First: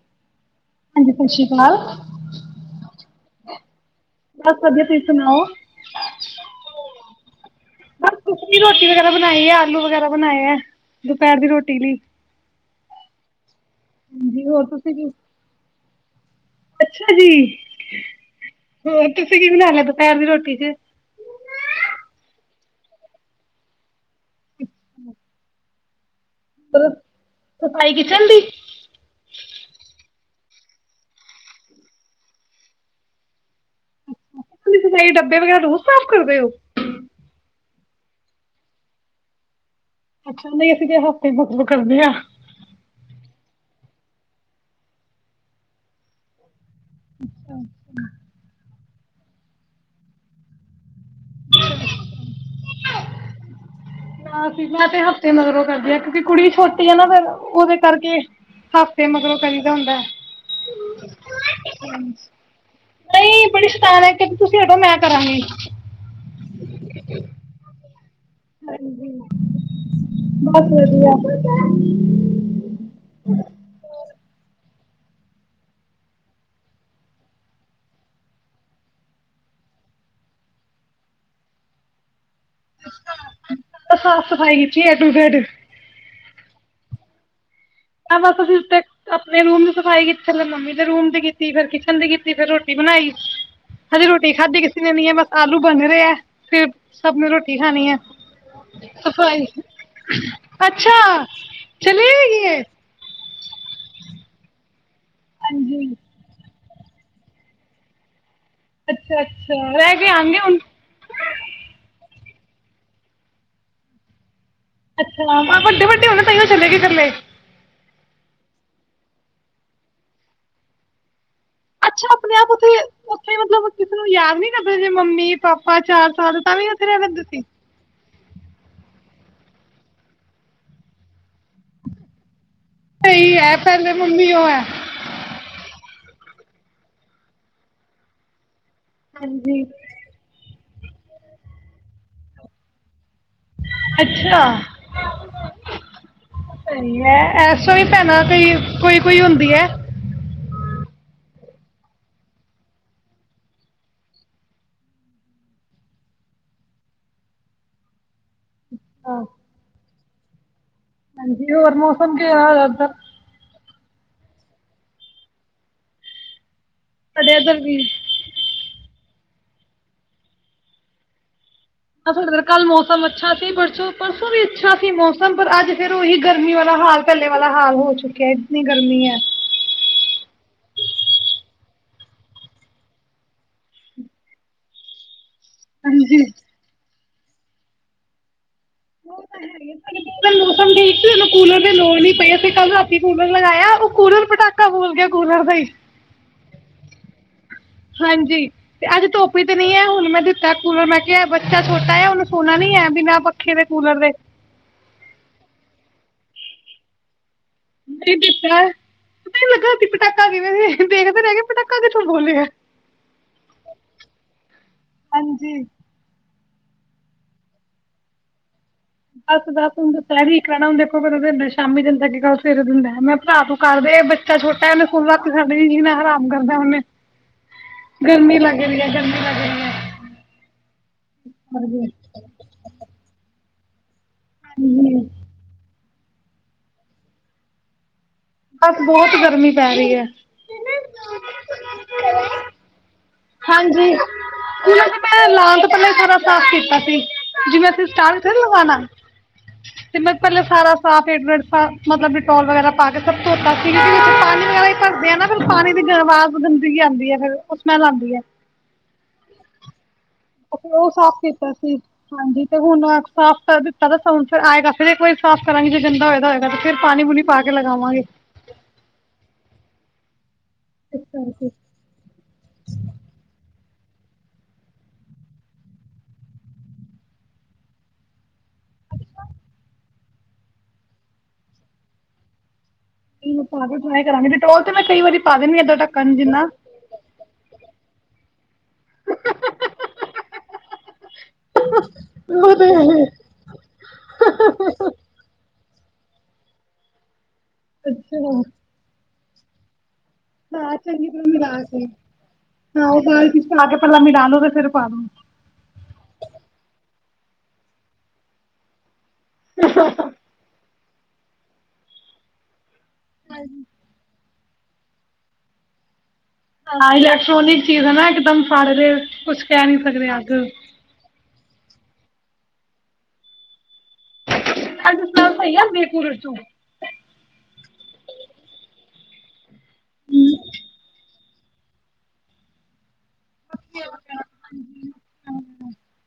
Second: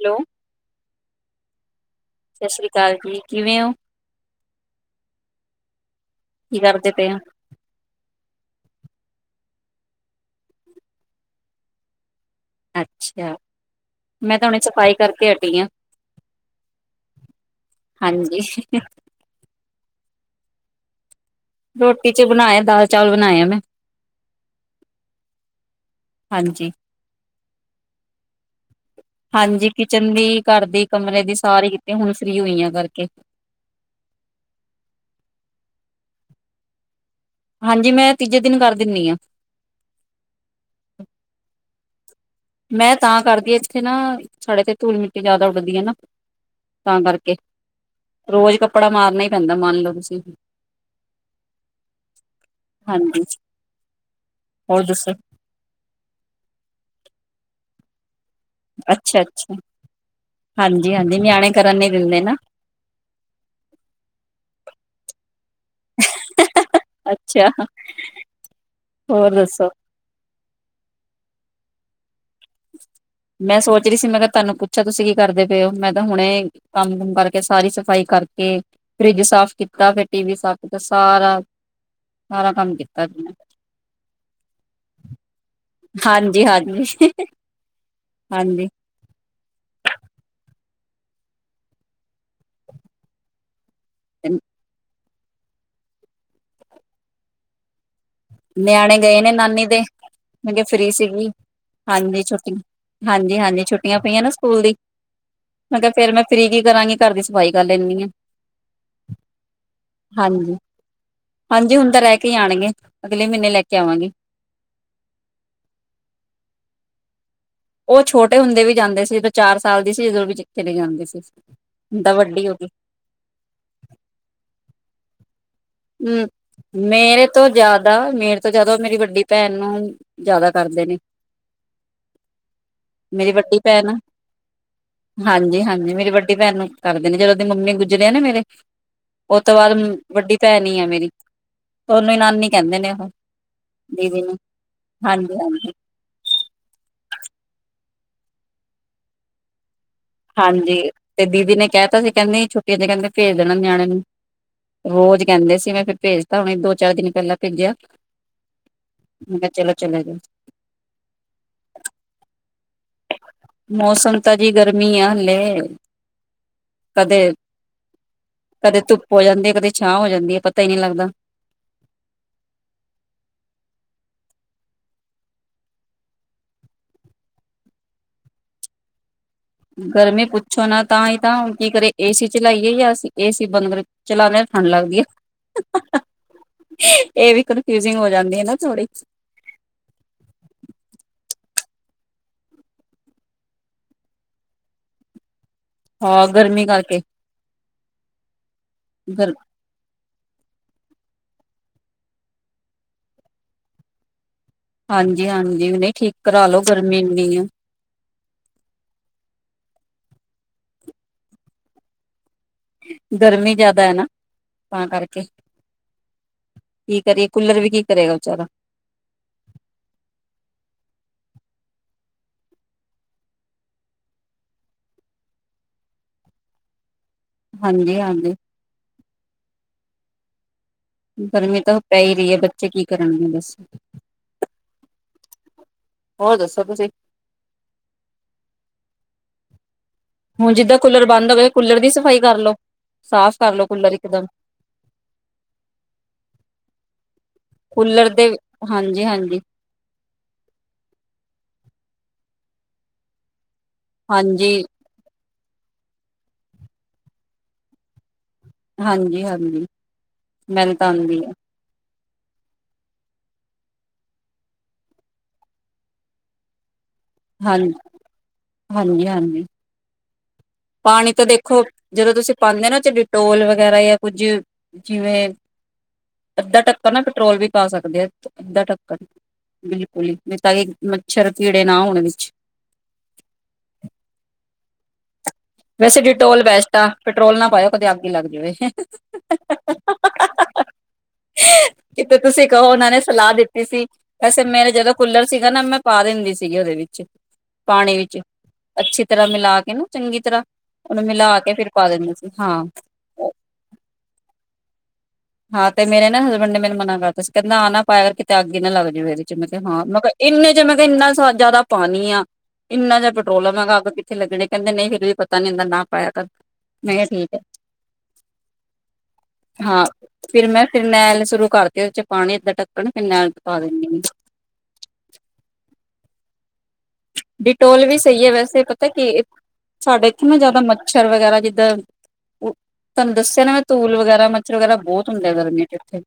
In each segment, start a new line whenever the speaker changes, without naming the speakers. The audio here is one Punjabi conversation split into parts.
ਹੈਲੋ,
ਅਜ ਪਸ਼ੀ ਸੁਣਾਇਓ
ਸਤਿ ਸ੍ਰੀ ਅਕਾਲ ਜੀ, ਕਿਵੇਂ ਹੋ?
ਬਸ ਵਧੀਆ ਤੁਸੀਂ ਸੁਣਾਓ
ਕੀ ਕਰਦੇ ਪਏ ੳ?
ਬਸ ਕੁਛ ਨੀ ਰੋਟੀ ਵਗੈਰਾ ਬਨਾਈ ਐ, ਆਲੂ ਵਗੈਰਾ ਬਣਾਏ ਐ, ਦੁਪਹਿਰ ਦੀ ਰੋਟੀ ਲਈ‌
ਅੱਛਾ। ਮੈਂ ਤਾਂ ਹੁਣੇ
ਹੋਰ
ਸਫ਼ਾਈ
ਤੁਸੀਂ ਕੀ
ਕਰਕੇ ਹਟੀ ਆ।
ਅੱਛਾ ਜੀ।
ਹਾਂਜੀ,
ਹੋਰ ਤੁਸੀਂ ਕੀ ਬਣਾ ਲਿਆ? ਦੁਪਹਿਰ ਦੀ ਰੋਟੀ। ਕਿ
ਰੋਟੀ ਚ ਬਣਾਇਆ, ਦਾਲ ਚਾਵਲ ਬਣਾਇਆ। ਮੈਂ
ਅੱ ਸਫਾਈ ਕਿਚਨ ਦੀ
ਹਾਂਜੀ-ਹਾਂਜੀ ਕਿਚਨ ਦੀ। ਘਰ ਦੀ ਕਮਰੇ ਦੀ ਸਾਰੀ ਕਿਤੇ, ਹੁਣ ਫ੍ਰੀ ਹੋਈ ਆ। ਕਰਕੇ
ਤੁ ਡੱਬੇ ਵਗੈਰਾ ਰੋਜ਼ ਸਾਫ਼ ਕਰਦੇ ਹੋ?
ਹਾਂਜੀ। ਮੈਂ ਤੀਜੇ ਦਿਨ ਕਰ ਦਿੰਦੀ ਹਾਂ।
ਅੱਛਾ। ਨਹੀਂ ਅਸੀਂ ਤੇ ਹਫ਼ਤੇ ਬੁਕ ਬੁਕਰਦੇ ਹਾਂ।
ਮੈਂ ਤਾਂ ਕਰਦੀ ਆ ਇੱਥੇ ਨਾ, ਸਾਡੇ ਇਥੇ ਧੂਲ ਮਿੱਟੀ ਜ਼ਿਆਦਾ ਉੱਡਦੀ ਆ, ਨਾ ਤਾਂ ਕਰਕੇ ਰੋਜ਼ ਕੱ ਕੱਪੜਾ ਮਾਰਨਾ ਹੀ ਪੈਂਦਾ ਮੰਨ ਲਓ, ਤੁਸੀਂ। ਹਾਂਜੀ ਹੋਰ
ਮੈਂ, ਤੇ
ਦੱਸੋ?
ਹਫ਼ਤੇ ਮਗਰੋਂ ਕਰਦੀ ਹ ਕਿਉਂਕਿ ਕੁੜੀ ਛੋਟੀ ਆ ਨਾ, ਫਿਰ ਉਹਦੇ, ਕਰਕੇ। ਹਫ਼ਤੇ ਮਗਰੋਂ
ਅੱਛਾ-ਅੱਛਾ,
ਕਰੀ ਦਾ ਹੁੰਦਾ,
ਹਾਂਜੀ-ਹਾਂਜੀ ਨਿਆਣੇ ਕਰਨ ਨੀ ਦਿੰਦੇ ਨਾ,
ਨਹੀਂ ਬੜੀ ਸ਼ਤਾਨ ਕ ਤੁਸੀਂ ਹਡੋ ਮੈਂ ਕਰਾਂਗੀ।
ਅੱਛਾ। ਹੋਰ, ਦੱਸੋ?
ਬਹੁਤ ਵਧੀਆ ਬ
ਮੈਂ ਸੋਚ ਰਹੀ ਸੀ, ਮੈਂ ਕਿਹਾ। ਤੁਹਾਨੂੰ ਪੁੱਛਿਆ ਤੁਸੀਂ ਕੀ ਕਰਦੇ ਪਏ ਹੋ, ਮੈਂ ਤਾਂ ਹੁਣੇ ਕੰਮ ਕੁੰਮ ਕਰਕੇ ਸਾਰੀ ਸਫ਼ਾਈ ਕਰਕੇ, ਫਰਿੱਜ ਸਾਫ ਕੀਤਾ, ਫਿਰ ਟੀ ਵੀ ਸਾਫ ਕੀਤਾ, ਸਾਰਾ, ਸਾਰਾ ਕੰਮ ਕੀਤਾ। ਮੈਂ
ਤਾਂ, ਸਾਫ਼-ਸਫ਼ਾਈ ਖਿੱਚੀ ਹੈ ਟੂਡ
ਹਾਂਜੀ। ਹਾਂਜੀ।
ਬਸ
ਹਾਂਜੀ
ਫ ਮੇਰ ਰੂਮ ਦੀ ਸਫ਼ਾਈ ਕੀਤੀ, ਫੇਰ ਮੰਮੀ ਦੇ ਰੂਮ ਤੇ ਕੀਤੀ, ਫੇਰ ਕਿਚਨ ਤੇ ਕੀਤੀ, ਫੇਰ ਰੋਟੀ ਬਣਾਈ। ਹਜੇ ਰੋਟੀ ਖਾਧੀ ਕਿਸੇ ਨੇ, ਨੀ ਹੈ, ਬਸ। ਆਲੂ ਬੰਨ ਰਹੇ ਹੈ, ਫਿਰ ਸਭ ਨੇ ਰੋਟੀ ਖਾਣੀ ਹੈ‌।
ਨਿਆਣੇ ਗਏ ਨੇ ਨਾਨੀ ਦੇ, ਮੇ ਫ੍ਰੀ
ਅੱਛਾ
ਸੀਗੀ
ਚਲੀ
ਹਾਂਜੀ।
ਗਈ
ਛੁੱਟੀ।
ਹੈ
ਹਾਂਜੀ- ਹਾਂਜੀ ਛੁੱਟੀਆਂ ਪਈਆਂ ਨਾ ਸਕੂਲ ਦੀ। ਅਗਰ
ਹਾਂਜੀ
ਫੇਰ ਮੈਂ ਫ੍ਰੀ, ਗਈ। ਕਰਾਂਗੇ ਘਰ ਦੀ ਸਫ਼ਾਈ ਕਰ ਲੈਂਨੀ ਆ।
ਅੱਛਾ-ਅੱਛਾ ਰਹਿ ਕੇ ਆਨਗੇ ਹੁਣ।
ਕੀ ਆਣਗੇ? ਅਗਲੇ ਮਹੀਨੇ ਲੈ ਕੇ ਆਵਾਂਗੇ
ਅੱਛਾ, ਵੱਡੇ -ਵੱਡੇ ਹੋਣੇ ਤਓ ਚਲੇੇ ਗਏ ਕਲੇ
ਉਹ ਛੋਟੇ ਹੁੰਦੇ ਵੀ ਜਾਂਦੇ ਸੀ, ਚਾਰ ਸਾਲ ਦੀ ਸੀ ਜਦੋਂ ਵੀਥੇ ਜਾਂਦੇ ਸੀ
ਅੱਛਾ,
ਤਾਂ
ਆਪਣੇ
ਵੱਡੀ
ਆਪ
ਹੋ
ਉੱਥੇ, ਉੱਥੇ ਮਤਲਬ ਕਿਸੇ ਨੂੰ ਯਾਦ ਨੀ ਕਰਦੇ ਜ ਮੰਮੀ ਪਾਪਾ ਚਾਰ
ਹਮ
ਸਾਲ ਤਾਂ ਵੀ ਉੱਥੇ ਰਹਿ ਲੈਂਦੇ
ਮੇਰੇ
ਸੀ
ਤੋਂ ਜ਼ਿਆਦਾ ਮੇ ਤੋਂ ਜਦ ਉਹ ਮੇਰੀ ਵੱਡੀ ਭੈਣ ਨੂੰ ਜਿਆਦਾ ਕਰਦੇ ਨੇ ਮੇਰੀ
ਸਹੀ ਹੈ
ਵੱਡੀ ਭੈਣ,
ਪਹਿਲੇ ਮੰਮੀ ਉਹ ਹੈ
ਹਾਂਜੀ -ਹਾਂਜੀ ਮੇਰੀ ਵੱ ਵਡੀ ਭੈਣ ਨੂੰ ਕਰਦੇ ਨੇ ਜਦੋਂ ਦੇ ਮੰਮੀ ਗੁਜਰੇ ਆ ਨਾ ਮੇਰੇ ਉਹ ਤੋਂ
ਹਾਂਜੀ
ਬਾਅਦ ਵੱਡੀ ਭੈਣੀ ਆ ਮੇਰੀ, ਤੁਨੂੰ ਈ ਨਾਨੀ ਕਹਿੰਦੇ ਨੇ ਉਹ ਦੀਦੀ ਨੂੰ
ਅੱਛਾ!
ਹਾਂਜੀ ਹਾਂਜੀ
ਸਈ ਐ ਐਸੋ ਹੀ ਭੈਣਾ ਕਈ, ਕੋਈ -ਕੋਈ ਹੁੰਦੀ ਹੈ
ਹਾਂਜੀ, ਤੇ ਦੀਦੀ ਨੇ ਕਹਿਤਾ ਸੀ ਕਹਿੰਦੇ ਛੁੱਟੀਆਂ ਤੇ ਕਹਿੰਦੇ ਭੇਜ ਦੇਣਾ ਨਿਆਣੇ ਨੂੰ, ਰੋਜ਼ ਕਹਿੰਦੇ ਸੀ ਮੈਂ ਫਿਰ ਭੇਜਤਾ ਹੁਣੇ ਦੋ -ਚਾਰ ਦਿਨ ਪਹਿਲਾਂ ਭੇਜਿਆ
ਹਾਂ,
ਮ ਚਲੋ- ਚਲੇ ਜਾ
ਹਾਂਜੀ ਹੋਰ ਮੌਸਮ ਕਿਹੋ ਹਾਲ ਹੈ ਉੱਧਰ
ਮੌਸਮ ਤਾਜਗਰਮੀ ਆ ਹਲੇ ਕਦੇ,
ਸਾਡੇ ਇੱਧਰ ਵੀ ਆ
ਕਦੇ ਤੁ ਹੋ ਜਾਂਦੇ ਆ ਕਦੇ ਛਾਂ ਹੋ ਜਾਂਦੀ ਹੈ ਪਤਾ ਹੀ ਨਹੀ ਲੱਗਦਾ
ਡ ਕੱਲ ਮੌਸਮ ਅੱਛਾ ਸੀ ਪਰਸੋਂ ਪਰਸੋਂ ਵੀ ਅੱਛਾ ਸੀ ਮੌਸਮ ਪਰ ਅੱਜ ਫੇਰ ਉਹੀ ਗਰਮੀ ਵਾਲਾ ਹਾਲ ਪਹਿਲੇ ਵਾਲਾ ਹਾਲ ਹੋ ਚੁੱਕਿਆ ਜਤਨੀ ਗਰਮੀ ਹੈ
ਗਰਮੀ ਪੁੱਛੋ ਨਾ, ਤਾਂ ਹੀ ਤਾਂ ਹੁ ਕੀ ਕਰੇ ਏਸੀ ਚਲਾਈਏ ਜਾਂ ਅਸੀਂ ਏਸੀ ਬੰਦ ਕਰ ਚਲਾਉਂਦੇ ਹਾਂ ਠੰਢ ਲੱਗਦੀ ਹੈ
ਹਾਂਜੀ
[inaudible] ਇਹ ਵੀ ਕਨਫਿਊਜਿੰਗ ਹੋ ਜਾਂਦੀ ਹੈ ਨਾ ਥੋੜੀ
ਉਹ ਤਾਂ ਹੈ ਮੌਸਮ ਠੀਕ ਸੀ ਕੂਲਰ ਦੀ ਲੋੜ ਨੀ ਪਈ ਅਸੀਂ ਕੱਲ ਰਾਤੀ ਕੂਲਰ ਲਗਾਇਆ ਉਹ ਕਲਰ ਪਟਾਕਾ ਬੋਲ ਗਿਆ ਕੂਲਰ ਦਾ ਹੀ
ਹਾਂ ਗਰਮੀ ਕਰਕੇ
ਹਾਂਜੀ ਤੇ ਅੱਜ
ਗਰ
ਧੂਪ ਤੇ ਨ ਨਹੀਂ ਹੈ ਹੁਣ ਮੈਂ ਤਾ ਕੂਲਰ ਮੈਂ ਕਿਹਾ ਬੱਚਾ ਛੋਟਾ ਹੈ ਉਹਨੂੰ ਸੋਣਾ ਨੀ ਹੈ ਬਿਨਾਂ ਪੱਖੇ ਦੇ, ਕੂਲਰ ਦੇ
ਹਾਂਜੀ -ਹਾਂਜੀ ਨਈ ਠੀਕ ਕਰਾ ਲੋ ਗਰਮੀ ਇੰਨੀ ਆ
ਦਿੱਤਾ ਪਤਾ ਨ ਲੱਗਾ ਸੀ ਪਟਾਕਾ ਕਿਵੇਂ ਦੇਖਦੇ ਰਹਿ ਗੇ ਪਟਾਕਾ ਕਿੱਥੋਂ ਬੋਲਦੇ ਆ
ਗਰਮੀ ਜਿਆਦਾ ਹੈ ਨਾ, ਤਾਂ ਕਰਕੇ
ਹਾਂਜੀ
ਕੀ ਕਰੀਏ ਕੂਲਰ ਵੀ ਕੀ ਕਰੇਗਾ ਵਿਚਾਰਾ
ਬਸ -ਬਸ ਹੁੰਦਾ ਸਹਿ ਕ ਰਹਿਣਾ ਹੁੰ ਦੇਖੋ ਪਤਾ ਸ਼ਾਮੀ ਦਿੰਦਾੱ ਕੱਲ ਸਵੇਰ ਦਿੰਦਾ ਮੈਂ ਭਰਾ ਤੂੰ ਕਰਦੇ ਬੱਚਾਛੋਟਾ ਉਹਨੇ ਰਾਤ ਜੀ ਨਾ ਆਰਾਮ ਕਰਦਾ ਉਹਨੇ
ਹਾਂਜੀ ਹਾਂਜੀ
ਗਰਮੀ ਲੱਗਰੀ ਹੈ ਗਰਮੀ ਲੱਗ ਰੀ ਹੈ
ਗਰਮੀ ਤਾਂ ਉਹ
ਹਾਂਜੀ।
ਪੈ ਹੀ ਰਹੀ ਹੈ ਬੱਚੇ ਕੀ ਕਰਨਗੇ ਬੱਸ
ਹਮਮ
ਹੋਰ ਦੱਸੋ ਤੁਸੀਂ
ਬਸ ਬਹੁਤ ਗਰਮੀ ਪੈ ਰਹੀ ਹੈ।
ਹੁਣ ਜਿੱਦਾਂ ਕੂਲਰ ਬੰਦ ਹੋ ਗਏ, ਕੂਲਰ ਦੀ ਸਫ਼ਾਈ ਕਰ ਲੋ। ਸਾਫ਼ ਕਰ ਲੋ ਕੂਲਰ
ਹਾਂਜੀ,
ਇੱਕਦਮ
ਕੂਲਰ ਤੇ ਮੈਂ ਲਾਨ ਤੋਂ ਪਹਿਲਾਂ ਹੀ ਸਾਰਾ ਸਾਫ਼ ਕੀਤਾ ਸੀ। ਜਿਵੇਂ ਅਸੀਂ
ਕੂਲਰ
[unintelligible]
ਦੇ
ਥੇ ਲਵਾਣਾ,
ਹਾਂਜੀ ਹਾਂਜੀ
ਤੇ ਮੈਂ ਪਹਿਲੇ ਸਾਰਾ ਸਾਫ਼ [unintelligible] ਮਤਲਬ ਡਿਟੋਲ ਵਗੈਰਾ ਪਾ ਕੇ ਸਭ ਤੋਂ ਤਾਂ ਸੀਰੀ, ਤੇ ਵਿੱਚ ਪਾਣੀ ਵੀ
ਹਾਂਜੀ
ਐਵੇਂ ਹੀ ਭਰਦੇ ਹਾ ਨਾ। ਫਿਰ ਪਾਣੀ ਦੀ ਜੋ ਆਵਾਜ਼ [unintelligible] ਆਂਦੀ ਏ, ਫਿਰ ਔ ਸਸੈਲ ਆਂਦੀ [unintelligible]
ਹਾਂਜੀ-ਹਾਂਜੀ।
ਉਹ ਔ ਸਾਫ਼ ਕੀਤਾ ਸੀ। ਹਾਂਜੀ ਤੇ ਹੁਣ [unintelligible] ਸਾਫ਼ ਕਰ ਦਿੱਤਾ ਤਾਂ ਸੋਨ ਚ ਆਏਗਾ, ਫਿਰ ਇੱਕ ਵਾਰੀ ਸਾਫ਼ ਕਰਾਂਗੀ ਜੇ ਗੰਦਾ ਹੋਏਗਾ-ਹੋਏਗਾ ਤੇ ਫਿਰ ਪਾਣੀ ਪੂਣੀ ਪਾ ਕੇ
ਹਾਂਜੀ,
ਲਗਾਵਾਂਗੇ।
ਹਾਂਜੀ, ਹਾਂਜੀ
ਇਸ
ਪਾਣੀ ਤਾਂ
ਕਰਕੇ
ਦੇਖੋ ਜਦੋਂ ਤੁਸੀਂ ਪਾਉਦੇ ਆ ਨਾ ਚ ਡਿਟੋਲ ਵਗੈਰਾ ਜਾਂ ਕੁੱਝ ਜਿਵੇਂ ਅੱਧਾ ਟਕਨ ਨਾ ਪੈਟਰੋਲ ਵੀ ਪਾ ਸਕਦੇ ਆ। ਅੱਧਾ ਟੱਕਨ, ਬਿਲਕੁਲ ਹੀ। ਨਹੀਂ ਤਾਂ ਏ ਮੱਛਰ, ਕੀੜੇ ਨਾ ਹੋਣ ਵਿੱਚ।
ਏਨੂੰ ਪਾਕੇ ਟਰਾਈ ਕਰਾਂਗੇ, ਡਿਟੋਲ ਤੇ ਮੈਂ ਕਈ ਵਾਰੀ ਪਾ ਦਿੰਦੀ ਹਾਂ ਏਦਾਂ
ਵੈਸੇ
ਢੱਕਣ
ਡਿਟੋਲ
ਜਿੰਨਾ
ਵੈਸਟ ਆਂ, ਪੈਟਰੋਲ ਨਾ ਪਾਔ। ਕੀਤੇ ਅੱਗ ਹੀ ਲੱਗ ਜਾਵੇ। ਕਿਤੇ ਤੁਸੀਂ
ਉਹ ਤੇ
ਕਹੋ ਔਨਾਂ ਨੇ
ਹੈ।
ਸਲਾਹ ਦਿੱਤੀ ਸੀ, ਵੈਸੇ ਮੇਰੇ ਜਦੋਂ ਕੂਲਰ ਸੀਗਾ ਨਾ ਮੈਂ ਪਾ ਦਿੰਦੀ ਸੀਗੀ ਔਦੇ ਵਿੱਚ। ਪਾਣੀ ਵਿੱਚ,
ਅੱਛਾ
ਅੱਛੀ ਤਰ੍ਹਾਂ ਮਿਲਾ ਕੇ ਨਾ ਚੰਗੀ ਤਰ੍ਹਾਂ
ਨਾ
ਉਹਨੂੰ
ਚੰਗੀ ਤਰਾਂ ਮਿਲਾ
ਫਿਰ
ਕੇ,
ਪਾ ਦਿੰਦੇ ਸੀ
ਹਾਂ [unintelligible] ਵਿੱਚ ਮਿਲਾਕੇ ਪਹਿਲਾ ਮਿਲਾ ਲੋਂ ਤੇ ਫਿਰ ਕੰਮ।
ਹਾਂ ਤੇ ਮੇਰੇ ਨਾ ਹਸਬੈਂਡ ਨੇ ਮੈਨੂੰ ਮਨਾ ਕਰਤਾ ਸੀ, ਕਹਿੰਦੇ ਆਹ ਨਾ ਪਾਇਆ ਕਰ, ਕਿਤੇ ਅੱਗ ਹੀ ਨਾ ਲੱਗ ਜਾਵੇ ਇਹ ਮੈਂ ਕਿਆ ਹਾਂ, ਮੈਂ ਕਿਆ ਏਨੇ ਜੇ ਇੰਨਾ ਸਾ ਜਾਦਾ ਪਾਣੀ ਆ। ਇੰਨਾ ਜਾ ਪੈਟਰੋਲ ਲਗਣਾ, ਮੈਂ ਕਿਹਾ ਅੱਗ ਕਿੱਥੇ ਲੱਗਨੀ। ਕਹਿੰਦੇ ਨਹੀਂ ਫਿਰ ਵੀ ਪਤਾ ਨਹੀ ਹੁੰਦਾ, ਨਾ ਪਾਇਆ ਕਰ।
ਹਾਂ,
ਮੈਂ ਕਿਹਾ ਠੀਕ ਹੈ
ਇਲੈਕਟ੍ਰੋਨਿਕ ਚੀਜ਼ਾ ਨਾ ਇਕ ਦਮ ਫੜ ਲੇ ਕੁਛ ਕਹਿ ਨੀ
ਹਾਂ
ਸਕਦੇ ਆ।
ਫਿਰ ਮੈਂ ਫਿਰ ਮੈਂ [unintelligible] ਸ਼ੁਰੂ ਕਰਤੀ ਔਦੇ ਚ ਪਾਣੀ ਅਦਾ ਟਕਣ ਫਿਰਨੇਲ ਪਾ ਦਿੰਣੀ ਆ
ਇਦਾਂ ਸਮੈਲ ਸਹੀ ਆਂਦੀ ਹੈ ਕੁੱਲਰ ਚੋਂ?
ਡਿਟੋਲ ਵੀ ਸਹੀ ਹੈ ਵੈਸੇ, ਪਤਾ ਕਿ ਏ ਸਾਡੇ ਇੱਥੇ ਨਾ ਜ਼ਿਆਦਾ ਮੱਛਰ ਵਗੈਰਾ ਜਿੱਦਾਂ ਤੁਹਾਨੂੰ ਦੱਸਿਆ ਨਾ ਮੈਂ ਧੂਲ ਵਗੈਰਾ, ਮੱਛਰ ਵਗੈਰਾ ਬਹੁਤ ਹੁੰਦੇ ਗਰਮੀਆਂ ਚ ਏਥੇ।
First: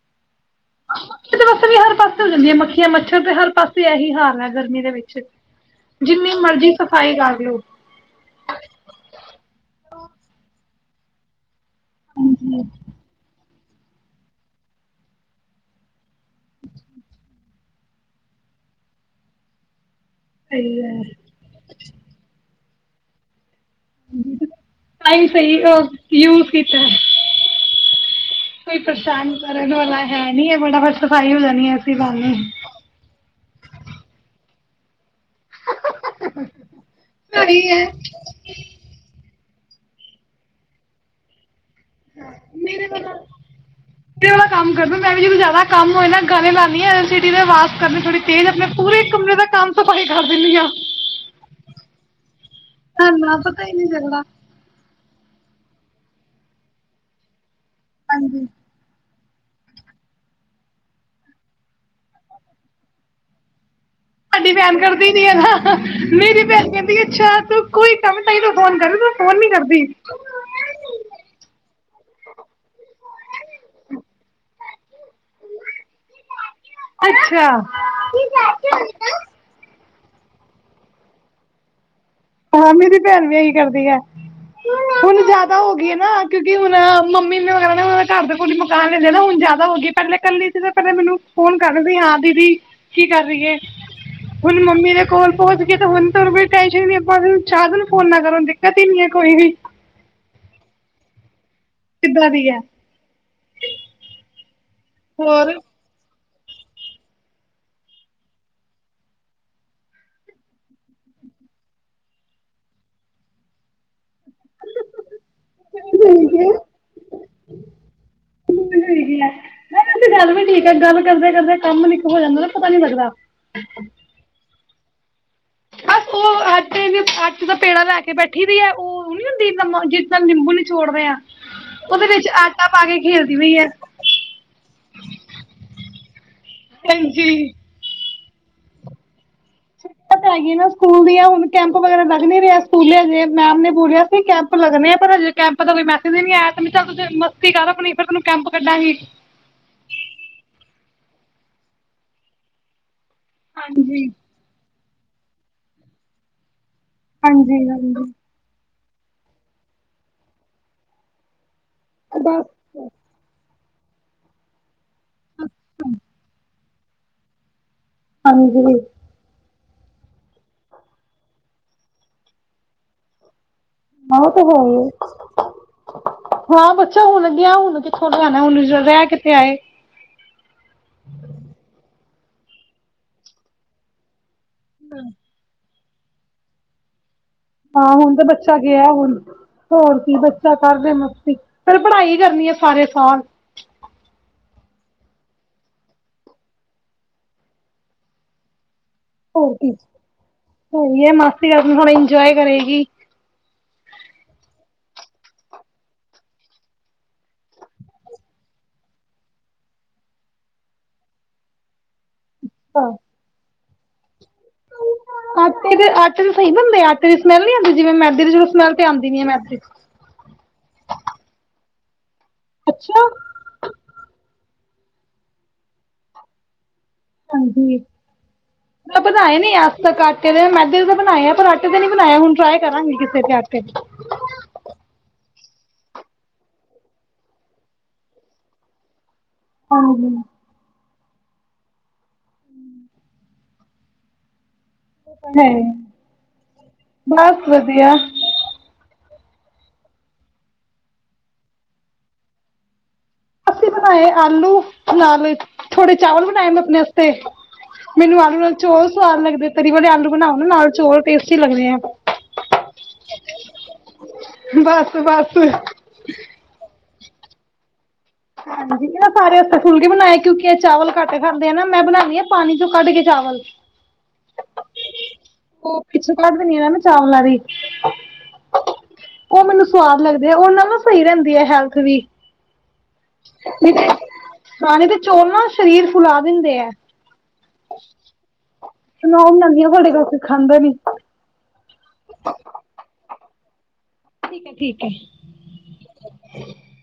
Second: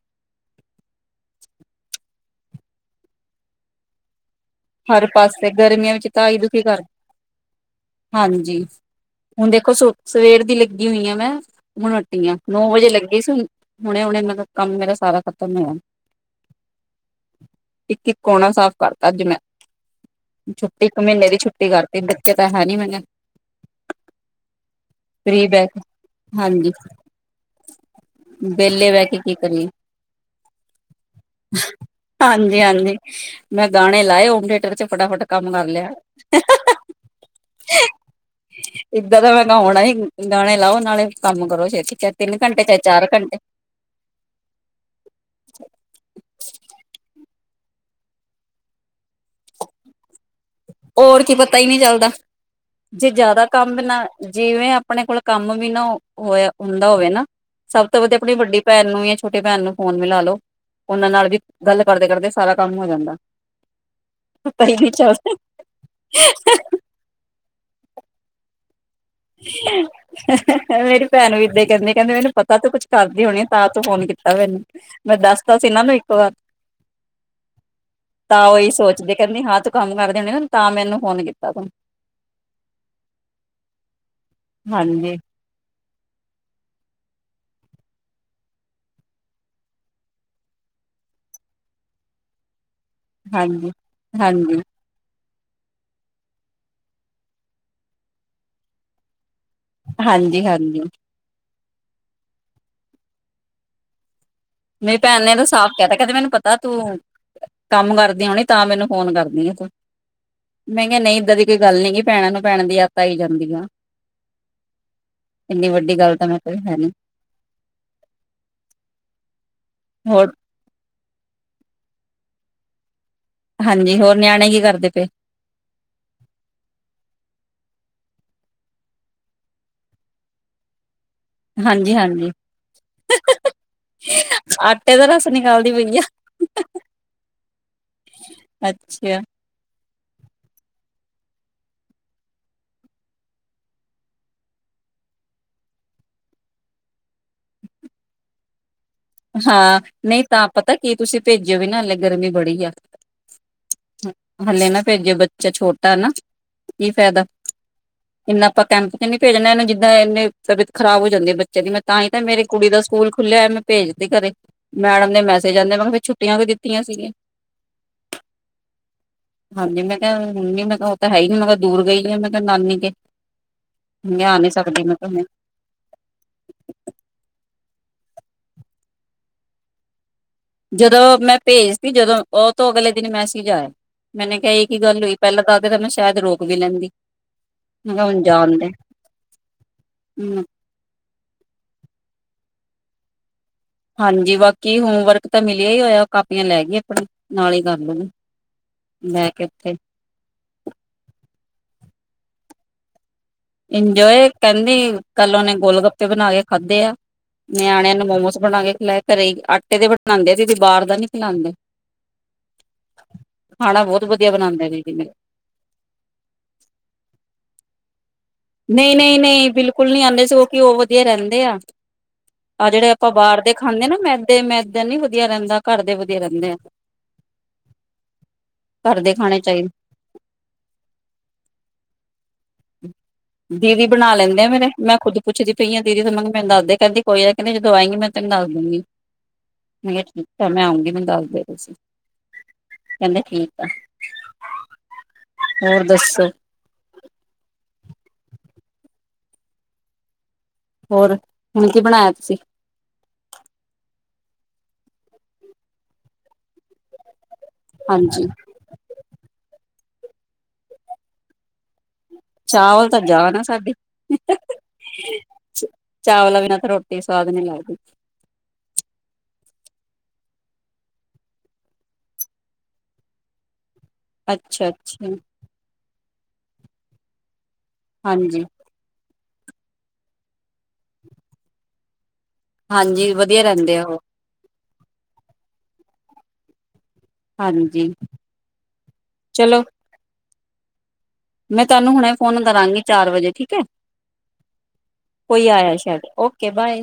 ਇਹ ਮੱਛਰ ਤੇ ਹਰ ਪਾਸੇ ਇਹੀ ਹਾਲ ਹੈ। ਗਰਮੀ ਦੇ
ਹਰ
ਵਿੱਚ।
ਪਾਸੇ ਗਰਮੀਆਂ ਵਿੱਚ
ਜਿੰਨੀ
ਤਾਂਈ ਦੁਖੀ
ਮਰਜ਼ੀ
ਕਰ,
ਸਫ਼ਾਈ ਕਰ ਲਓ।
ਹਾਂਜੀ ਹੁਣ ਦੇਖੋ ਸ ਸਵੇਰ ਦੀ ਲ ਗੀ ਹੋਈ ਆ ਮੈਂ। ਹੁਣੋ ਉਠੀ ਆਂ ਨੋ ਵਜੇ ਲੱਗੀ ਸੀ ਹੁਨ ਹੁਣੇ-ਹੁਣੇ ਮਤਲਬ ਕੰਮ ਮੇਰਾ ਸਾਰਾ ਖ਼ਤਮ ਹੋਇਆ।
ਅੱਛਾ।
ਇੱਕ-ਇੱਕ ਕੋਣਾ ਸਾਫ਼ ਕਰਤਾ ਅੱਜ ਮੈਂ।
ਸਹੀ
ਛੁੱਟੀ ਇੱਕ
ਹੈ।
ਮਹੀਨੇ ਦੀ ਛੁੱਟੀ ਕਰਤੀ ਬੱਚੇ ਤਾਂ ਹੈਨੀ ਮਗਰ।
ਟਾਇਮ ਸਹੀ
ਕੇ
ਯੂਜ
ਹਾਂਜੀ
ਕੀਤਾ ਕੋਈ
ਵਿਹਲੇ ਬਹਿ ਕੇ
ਪਰੇਸ਼ਾਨ
ਕੀ ਕਰੀਏ
ਕਰਨ ਵਾਲਾ ਹੈ ਨੀ ਹੈ ਫਟਾ-ਫਟ ਸਫ਼ਾਈ ਹੋ ਜਾਣੀ ਹੈ ਇਸੀ ਬਹਾਨੇ।
ਲੇ ਚੁਕ ਫਟਾ-ਫਟ। ਕੰਮ ਕਰ ਲਿਆ ਇਦਾਂ ਦਾ ਮੈਂ ਨਾਉਣਾ ਸੀ, ਗਾਣੇ ਲਾਓ ਨਾਲੇ ਕੰਮ ਕਰੋੇ।
ਮੇਰੇ ਕੰਮ ਕਰਦਾ ਮੈਂ ਵੀ ਜਦੋਂ ਜਿਆਦਾ ਕੰਮ ਹੋਏ ਨਾ ਗਾਣੇ ਲਾਦੀ ਆਂ। ਆਵਾਸ ਕਰਨੇ ਥੋੜੀ ਤੇਜ਼ ਆਪਣੇ ਪੂਰੇ ਕਮਰੇ ਦਾ ਕੰਮ ਸਫਾਈ ਕਰ ਦੇਣਾ।
ਹੋਰ ਕੀ ਪਤਾ ਹੀ ਨਹੀਂ ਚੱਲਦਾ ਜੇ
ਨਾ
ਜ਼ਿਆਦਾ
ਪਤਾ ਹੀ
ਕੰਮ ਵੀ
ਨਹੀਂ
ਨਾ
ਚੱਲਦਾ
ਜਿਵੇਂ ਆਪਣੇ ਕੋਲ ਕੰਮ ਵੀ ਨਾ ਉਦਾ ਹੋਵੇ ਨਾ। ਸਭ ਤੋਂ ਵਧੀਆ ਆਪਣੀ ਵੱਡੀ ਭੈਣ ਨੂੰ ਜਾਂ ਛੋਟੇ ਭੈਣ ਨੂੰ ਫੋਨ ਮਿਲਾ ਲੋ ਉਹਨਾਂ ਨਾਲ ਵੀ ਗੱਲ ਕਰਦੇ-ਕਰਦੇ ਸਾਰਾ ਕੰਮ ਹੋ ਜਾਂਦਾ।
ਸਾਡੀ
ਪਤਾ ਹੀ
ਬੈਣ
ਨਹੀਂ
ਕਰਦੀ ਨੀ ਹੈ
ਚੱਲਦਾ
ਨਾ। ਮੇਰੀ ਭੈਣ ਕਹਿੰਦੀ ਅਛਾੱ ਤੂੰ ਕੋਈ ਕੰਮ ਸਹੀ ਤੂੰ ਫੋਨ ਕਰੁਗਾ।
ਮੇਰੀ ਭੈਣ ਨੂੰ ਏਦਾਂ ਹੀ ਕਹਿੰਦੀ। ਕਹਿੰਦੇ ਮੈਨੂੰ ਪਤਾ ਤੇ ਕੁਛ ਕਰਦੀ ਹੋਣੀ ਤਾਂ ਤੂੰ ਫੋਨ ਕੀਤਾ ਮੈਨੂੰ। ਮੈਂ ਦੱਸਦਾ ਸੀ ਇਹ ਨੂੰ ਇੱਕ ਵਾਰ,
ਅੱਛਾ
ਤਾਂ ਉਹੀ ਸੋਚਦੇ ਕਹਿੰਦੀ ਹਾਂ ਤੂੰ ਕੰਮ ਕਰਦੇਣੇ ਤਾਂ ਮੈਨੂੰ ਫੋਨ ਕੀਤਾ ਤੂੰ।
ਹਾਂ, ਮੇਰੀ ਭੈਣ ਵੀ ਇਹੀ ਕਰਦ ਹੁਣ
ਹਾਂਜੀ
ਜਿਆਦਾ ਹੋ ਗਈ ਨਾ। ਨਾ ਕਿਉਂਕਿ ਹੁਣ ਮੰਮੀ ਨੇ ਵਗੈਰਾ ਨਾ ਘਰ ਦੇ ਕੋਲ ਮਕਾਨ ਲੈ ਲਿਆ, ਹੁਣ ਜਿਆਦਾ ਹੋ ਗਈ ਪਹਿਲੇ ਇਕੱਲੀ ਸੀ ਤਾਂ ਪਹਿਲਾਂ ਮੈਨੂੰ ਫੋਨ ਕਰ ਲੈਦੀ ਸੀ ਹਾਂ ਦੀਦੀ ਕੀ ਕਰ ਰਹੀ ਹੈ
ਹਾਂਜੀ
ਹੁਣ
ਹਾਂਜੀ
ਮੰਮੀ ਨੇ ਕੋਲ ਪਹੁੰਚ ਗਏ ਤਾਂ ਹੂਣ ਤ ਵੀ ਟੇਸ਼ਨ ਨੀ ਭਾਵੇਂ ਚਾਹ ਦਿਨ ਨੂੰ ਫੋਨ ਨਾ ਕਰੋ ਦਿੱਕਤ ਹੀ ਨੀ ਹੈ ਕੋਈ ਵੀ।
ਹਾਂਜੀ-ਹਾਂਜੀ।
ਕਿੱਦਾਂ ਦੀ ਹੈ?
ਮੇਰੀ ਭੈਣ ਨੇ ਤਾਂ
ਹੋਰ
ਸਾਫ਼ ਕਹਿਤਾ ਕਿੰ ਮੈਨੂੰ ਤੂੰ ਕੰਮ ਕਰਦੀ ਹੋਣੀ ਤਾਂ ਮੈਨੂੰ ਫੋਨ ਕਰਦੀ ਆ ਤੂੰ, ਮੈਂ ਕਿਹਾ ਨਹੀਂ ਏਦਾਂ ਦੀ ਕੋਈ ਗੱਲ ਨੀ ਭੈਣਾਂ ਨੂੰ ਭੈਣਾਂ ਦੀ ਯਾਦ ਆਈ ਜਾਂਦੀ ਆ ਇਨੀ ਵੱਡੀ ਗੱਲ ਤਾਂ ਮੈਂ ਕੋ ਹੈ ਨ
ਮ ਇਹਦੀ ਗੱਲ ਵੀ ਠੀਕ ਹੈ ਗੱਲ ਕਰਦੇ- ਕਰਦੇ ਕੰਮ ਨੀ ਹੋ ਜਾਂਦਾ ਨਾ ਪਤਾ ਨੀ ਲੱਗਦਾ
'ਤੇ
ਬਸ, ਉਹ ਆਟੇ, ਆਟੇ ਦਾ ਪੇੜਾ ਲੈ ਕੇ ਬੈਠੀ ਪਈ ਹੈ। ਉਹ ਨੀ ਹੁੰਦੀ ਜਿਸ ਨਾਲ ਨਿੰਬੂ ਨਿਚੋੜਦੇ ਹਾਂ।
ਹਾਂਜੀ- ਹਾਂਜੀ,
ਪਈ ਹੈ
ਆਟੇ ਦਾ ਰਸ ਨਿਕਾਲਦੀ ਪਈ ਆ
ਹਾਂਜੀ
ਅੱਛਾ!
ਹੈਗੀ ਨਾ ਸਕੂਲ ਦੀਆਂ ਹੁਣ ਕੈਂਪ ਵਗੈਰਾ ਲੱਗ ਨਹੀਂ ਰਹੇ ਅਜੇ ਸਕੂਲੇ ਹਜੇ ਮੈਮ ਨੇ ਬੋਲਿਆ ਸੀ ਕੈਂਪ ਲੱਗਣੇ ਆ ਪਰ ਹਜੇ ਕੈਂਪ ਦਾ ਕੋਈ ਮੈਸੇਜ ਨੀ ਆਇਆਂ ਤੇ ਮੈਂ ਕਿਹਾ ਚੱਲ ਮਸਤੀ ਕਰ ਆਪਣੀ ਫਿਰ ਤੈਨੂੰ ਕੈਂਪ ਕੱਢਾਂਗੀ।
ਹਾਂ, ਨਹੀਂ ਤਾਂ ਪਤਾ ਕੀ ਤੁਸੀਂ ਭੇਜਿਓ ਵੀ ਨਾ ਹਲੇ ਗਰਮੀ ਬੜੀ ਆ।
ਹਾਂਜੀ।
ਹੱਲ ਨਾ ਭੇਜੋ ਬੱਚਾ ਛੋਟਾ ਨਾ। ਕੀ ਫਾਇਦਾ,
ਹਾਂਜੀ ਹਾਂਜੀ
ਇੰਨਾ ਆਪਾਂ ਕੈਪ ਨੀ ਭੇਜਣਾ ਇਹਨੇ ਜਿੱਦਾ ਏਨੇ ਤਬੀਅਤ ਖਰਾਬ ਹੋ ਜਾਂਦੀ ਬੱਚੇ ਤਾਹੀ ਤਾਂ ਮੇਰੀ
ਬਸ
ਕੁੜੀ ਦੇ ਸਕੂਲ ਖੁੱਲੇ ਹੋਏ ਨੇ ਮੈਂ ਭੇਜਦੇ ਘਰੇ। ਮੈਡਮ ਦੇ ਮੈਸੇਜ ਆਂਦੇ ਨੇ, ਮੈਂ ਕਿਹਾ ਫਿਰ ਛੱਟੀਆਂ ਵੀ ਦਿੱਤੀਆਂ ਤੀਆਂ ਸੀ ਗਿਆ
ਹਾਂਜੀ।
ਹਾਂਜੀ ਮੈਂ ਕਿਹਾ ਹੁਣ ਨੀ ਮੈਂ ਕਿਹਾ ਉਹ ਤਾਂ ਹੈ ਹੀ ਨਾ ਮੈਂ ਕਿਹਾ ਦੂਰ ਗਈ ਆ ਮੈਂ ਕਿਹਾ ਨਾਨੀ ਕਦੇ
ਆ ਉਹ ਤਾਂ ਹੈ ਹੀ ਆ ਹਾਂ, ਬੱਚਾ ਹੁਣ ਗਿਆ ਹੁਣ। ਸੁਣ ਹੁਣ ਰਹਿ ਕਿਥੇ ਆਏ
ਜਦੋਂ ਮੈਂ ਭੇਜਤੀ ਜਦੋਂ, ਉਹ ਤੋਂ ਅਗਲੇ ਦਿਨ ਹੀ ਮੈਸਿਜ ਆਇਆ ਮੈਨੇ ਏ ਕੀ ਗੱਲ ਹੋਈ ਪਹਿਲਾਂ ਤਾਂ ਆਖਦੇ ਮੈਂ ਸ਼ਾਇਦ ਰੋਕ ਵੀ ਲੈਂਦੀ।
ਹਾਂ
ਮੈਂ ਕਿਹਾ
ਹੁਣ ਤਾਂ
ਜਾਣ
ਬੱਚਾ
ਦੇ
ਗਿਆ, ਹੁਣ ਹੋਰ ਕੀ
ਹਮ,
ਬੱਚੇ ਕਰਦੇ ਮਸਤੀ ਫਿਰ ਪੜ੍ਹਾਈ ਕਰਨੀ ਆ। ਸਾਰੇ ਸਾਲ,
ਹਾਂਜੀ, ਬਾਕੀ ਹੋਮਵਰਕ ਤਾਂ ਮਿਲਿਆ ਹੀ ਹੋਇਆ ਕਾਪੀਆਂ ਲੈ ਗਈ ਆਪਣਾ ਨਾਲ ਹੀ ਕਰ ਲੈਣਗੇ।
ਹੋਰ ਕੀ ਹੈ ਮਾਸੀ ਆਗੀ ਹੋਣੀ ਇੰਜੋਏ ਕਰੇਗੀ।
ਇੰਜੋਏ ਕਹਿੰਦੀ ਕੱਲ ਉਹਨੇ ਗੋਲ -ਗੱਪੇ ਬਣਾ ਕੇ ਖਾਧੇ ਆ ਨਿਆਣਿਆਂ ਨੂੰ ਮੋਮੋਸ ਬਣਾ ਕੇ ਖਿਲਾਏ ਘਰੇ ਆਟੇ ਦੇ ਬਣਾਉਂਦੇ ਆਦੇ ਹਾਂ ਅਸੀਂ ਬਾਹਰ ਦਾ ਨੀ ਖਿਲਾਉਂਦੇ
ਹਾਂ
ਖਾਣਾ ਬਹੁਤ ਵਧੀਆ ਬਣਾਉਂਦੇ ਸੀ ਜੀ ਮੇਰੇ
ਆਟੇ ਦੇ ਆਟੇ ਦੇ ਸਹੀ ਬਣਦੇ ਆ ਆਟੇ ਦੀ ਸਮੈਲ ਨਹੀਂ ਆਉਂਦੀ ਜਿਵੇਂ ਮੈਂ,
ਨਹੀਂ, ਨਹੀਂ, ਨਹੀਂ ਬਿਲਕੁਲ ਨਹੀਂ ਆਉਂਦੇ ਸਗੋਂ ਕਿ ਘਿਉ ਵਧੀਆ ਰਹਿੰਦੇ ਆ। ਆਹ,
ਅੱਛਾ
ਜਿਹੜੇਆਪਾਂ ਬਾਹਰ ਦੇ ਖਾਂਦੇ ਨਾ, ਮੈਦੇ -ਮੈਦੇ। ਬਾਹਰ ਦੇ ਨੀ ਵਧੀਆ ਰਹਿੰਦਾ, ਘਰ ਦੇ ਵਧੀਆ ਰਹਿੰਦੇ ਆ।
ਹਾਂਜੀ।
ਘਰ
ਮੈਂ
ਦੇ
ਬਣਾਏ
ਖਾਣੇ ਚਾਹੀਦੇ
ਅੱਜ ਤੱਕ ਆਟੇ ਦੇ, ਮੈਦੇ ਤਾਂ ਬਣਾਏ ਆ, ਪਰ ਆਟੇ ਤੇ ਨੀ ਬਣਾਇਆ ਹੁਣ, ਟ੍ਰਾਈ ਕਰਾਂਗੇ ਕਿਸ ਦਿਨ
ਦੀਦੀ ਬਣਾ ਲੈਂਦੇ ਐ ਮੇਰੇ, ਮੈਂ ਖੁਦ ਪੁੱਛਦੀ ਪਈਆਂ ਦੀਦੀ ਹੋਨਾ ਨੂ ਮੈਂਨ ਦੱਸ ਦੇ, ਕੈੰਦੀ ਕੋਈ ਏ ਜਦੋਂ ਆਏਂਗੀ ਨਾ, ਮੈਂ ਤੈਨ ਦੱਸ ਦੂੰਗੀ। ਭਆ
ਹਾਂਜੀ
ਠੀਕ ਹੈ, ਮੈਂ ਆਉਂਗੀ ਮਿਲ ਦੱਸਦੇ ਤੁਸੀਂ ਕੈੰਦੇ ਠੀਕ ਆ। ਹੋਰ ਦੱਸੋ?
ਬਾਸ ਵਧੀਆ।
ਹੋਰ ਹੁਣ ਕੀ ਬਣਾਇਆ ਤੂਸੀਂ?
ਅਸੀਂ ਬਣਾਏ ਆਲੂ ਨਾਲ, ਥੋੜੇ ਚਾਵਲ ਬਣਾਏ, ਮੈਂ ਅਪਣੇ ਅਸਤੇ। ਮੈਨੂੰ
ਹਾਂਜੀ
ਆਲੂ ਨਾਲ ਚੋਲ ਸਵਾਦ ਲੱਗਦੇ, ਤਰੀ ਵਾਲੇ ਆਲੂ ਬਣਾਓ ਨਾ ਨਾਲ ਚੋਲ ਟੇਸਟੀ ਲੱਗਦੇ ਐ।
ਚਾਵਲ ਤਾਂ ਜਾਨ ਆ ਸਾਡੀੇ,
ਬਸ ਬਸ
ਚਾਵਲਾ ਬਿਨਾ ਤਾਂ ਰੋਟ ਟੀ ਸਵਾਦ ਨੀ ਲੱਗਦੀ।
ਹਾਂਜੀ, ਐਨਾ ਸਾਰੇ ਅਸਤੇ ਫੁੱਲਕੇ ਬਣਾਏ, ਕਿਉਂਕਿ ਐ ਚਾਵਲ ਘੱਟ ਖਾਂਦੇ ਐ ਨਾ, ਮੈਂ ਬਣਾਨੀਂ ਆਂ ਪਾਣੀ ਚ ਕੱਢ ਕੇ ਚਾਵਲ।
ਅੱਛਾ- ਅੱਛਾ।
ਪਿਛ ਕਢ ਦੀਨੀ ਆ ਨਾ, ਮੈਂ ਚਾਵਲਾਂ ਦੀ।
ਹਾਂਜੀ
ੳ, ਮੈਨੂੰ ਸਵਾਦ ਲਗਦੇ ਆ ਓਦੇ ਨਾਲ ਨਾ, ਸਹੀ ਰੈੰਦੀ ਐ ਹੈਲਥ ਵੀ।
ਹਾਂਜੀ। ਵਧੀਆ ਰੈੰਦੇ ਐ ਓਹ।
ਪਾਣੀ ਦੇ ਚੌਲ ਨਾਲ ਸਰੀਰ ਫੁਲਾ ਦਿੰਦੇ ਐ।
ਹਾਂਜੀ
ਸੁਣੋਣ
ਚਲੋ
ਲਗੀਆਂ ਤੁਹਾਡੇ ਕੋਛ ਖਾਂਦੇ ਨੀ।
ਮੈਂ ਤਾਨੂੰ ਹੁਣੇ ਫੋਨ ਕਰਾਂਗੀ, ਚਾਰ ਵਜੇ। ਠੀਕ ਹੈ।
ਠੀਕ ਹੈ ਠੀਕ ਹੈ
ਕੋਈ ਆਯਾ ਏ, ਸੈ਼ਦ, ਓਕੇ, ਬਾਏ।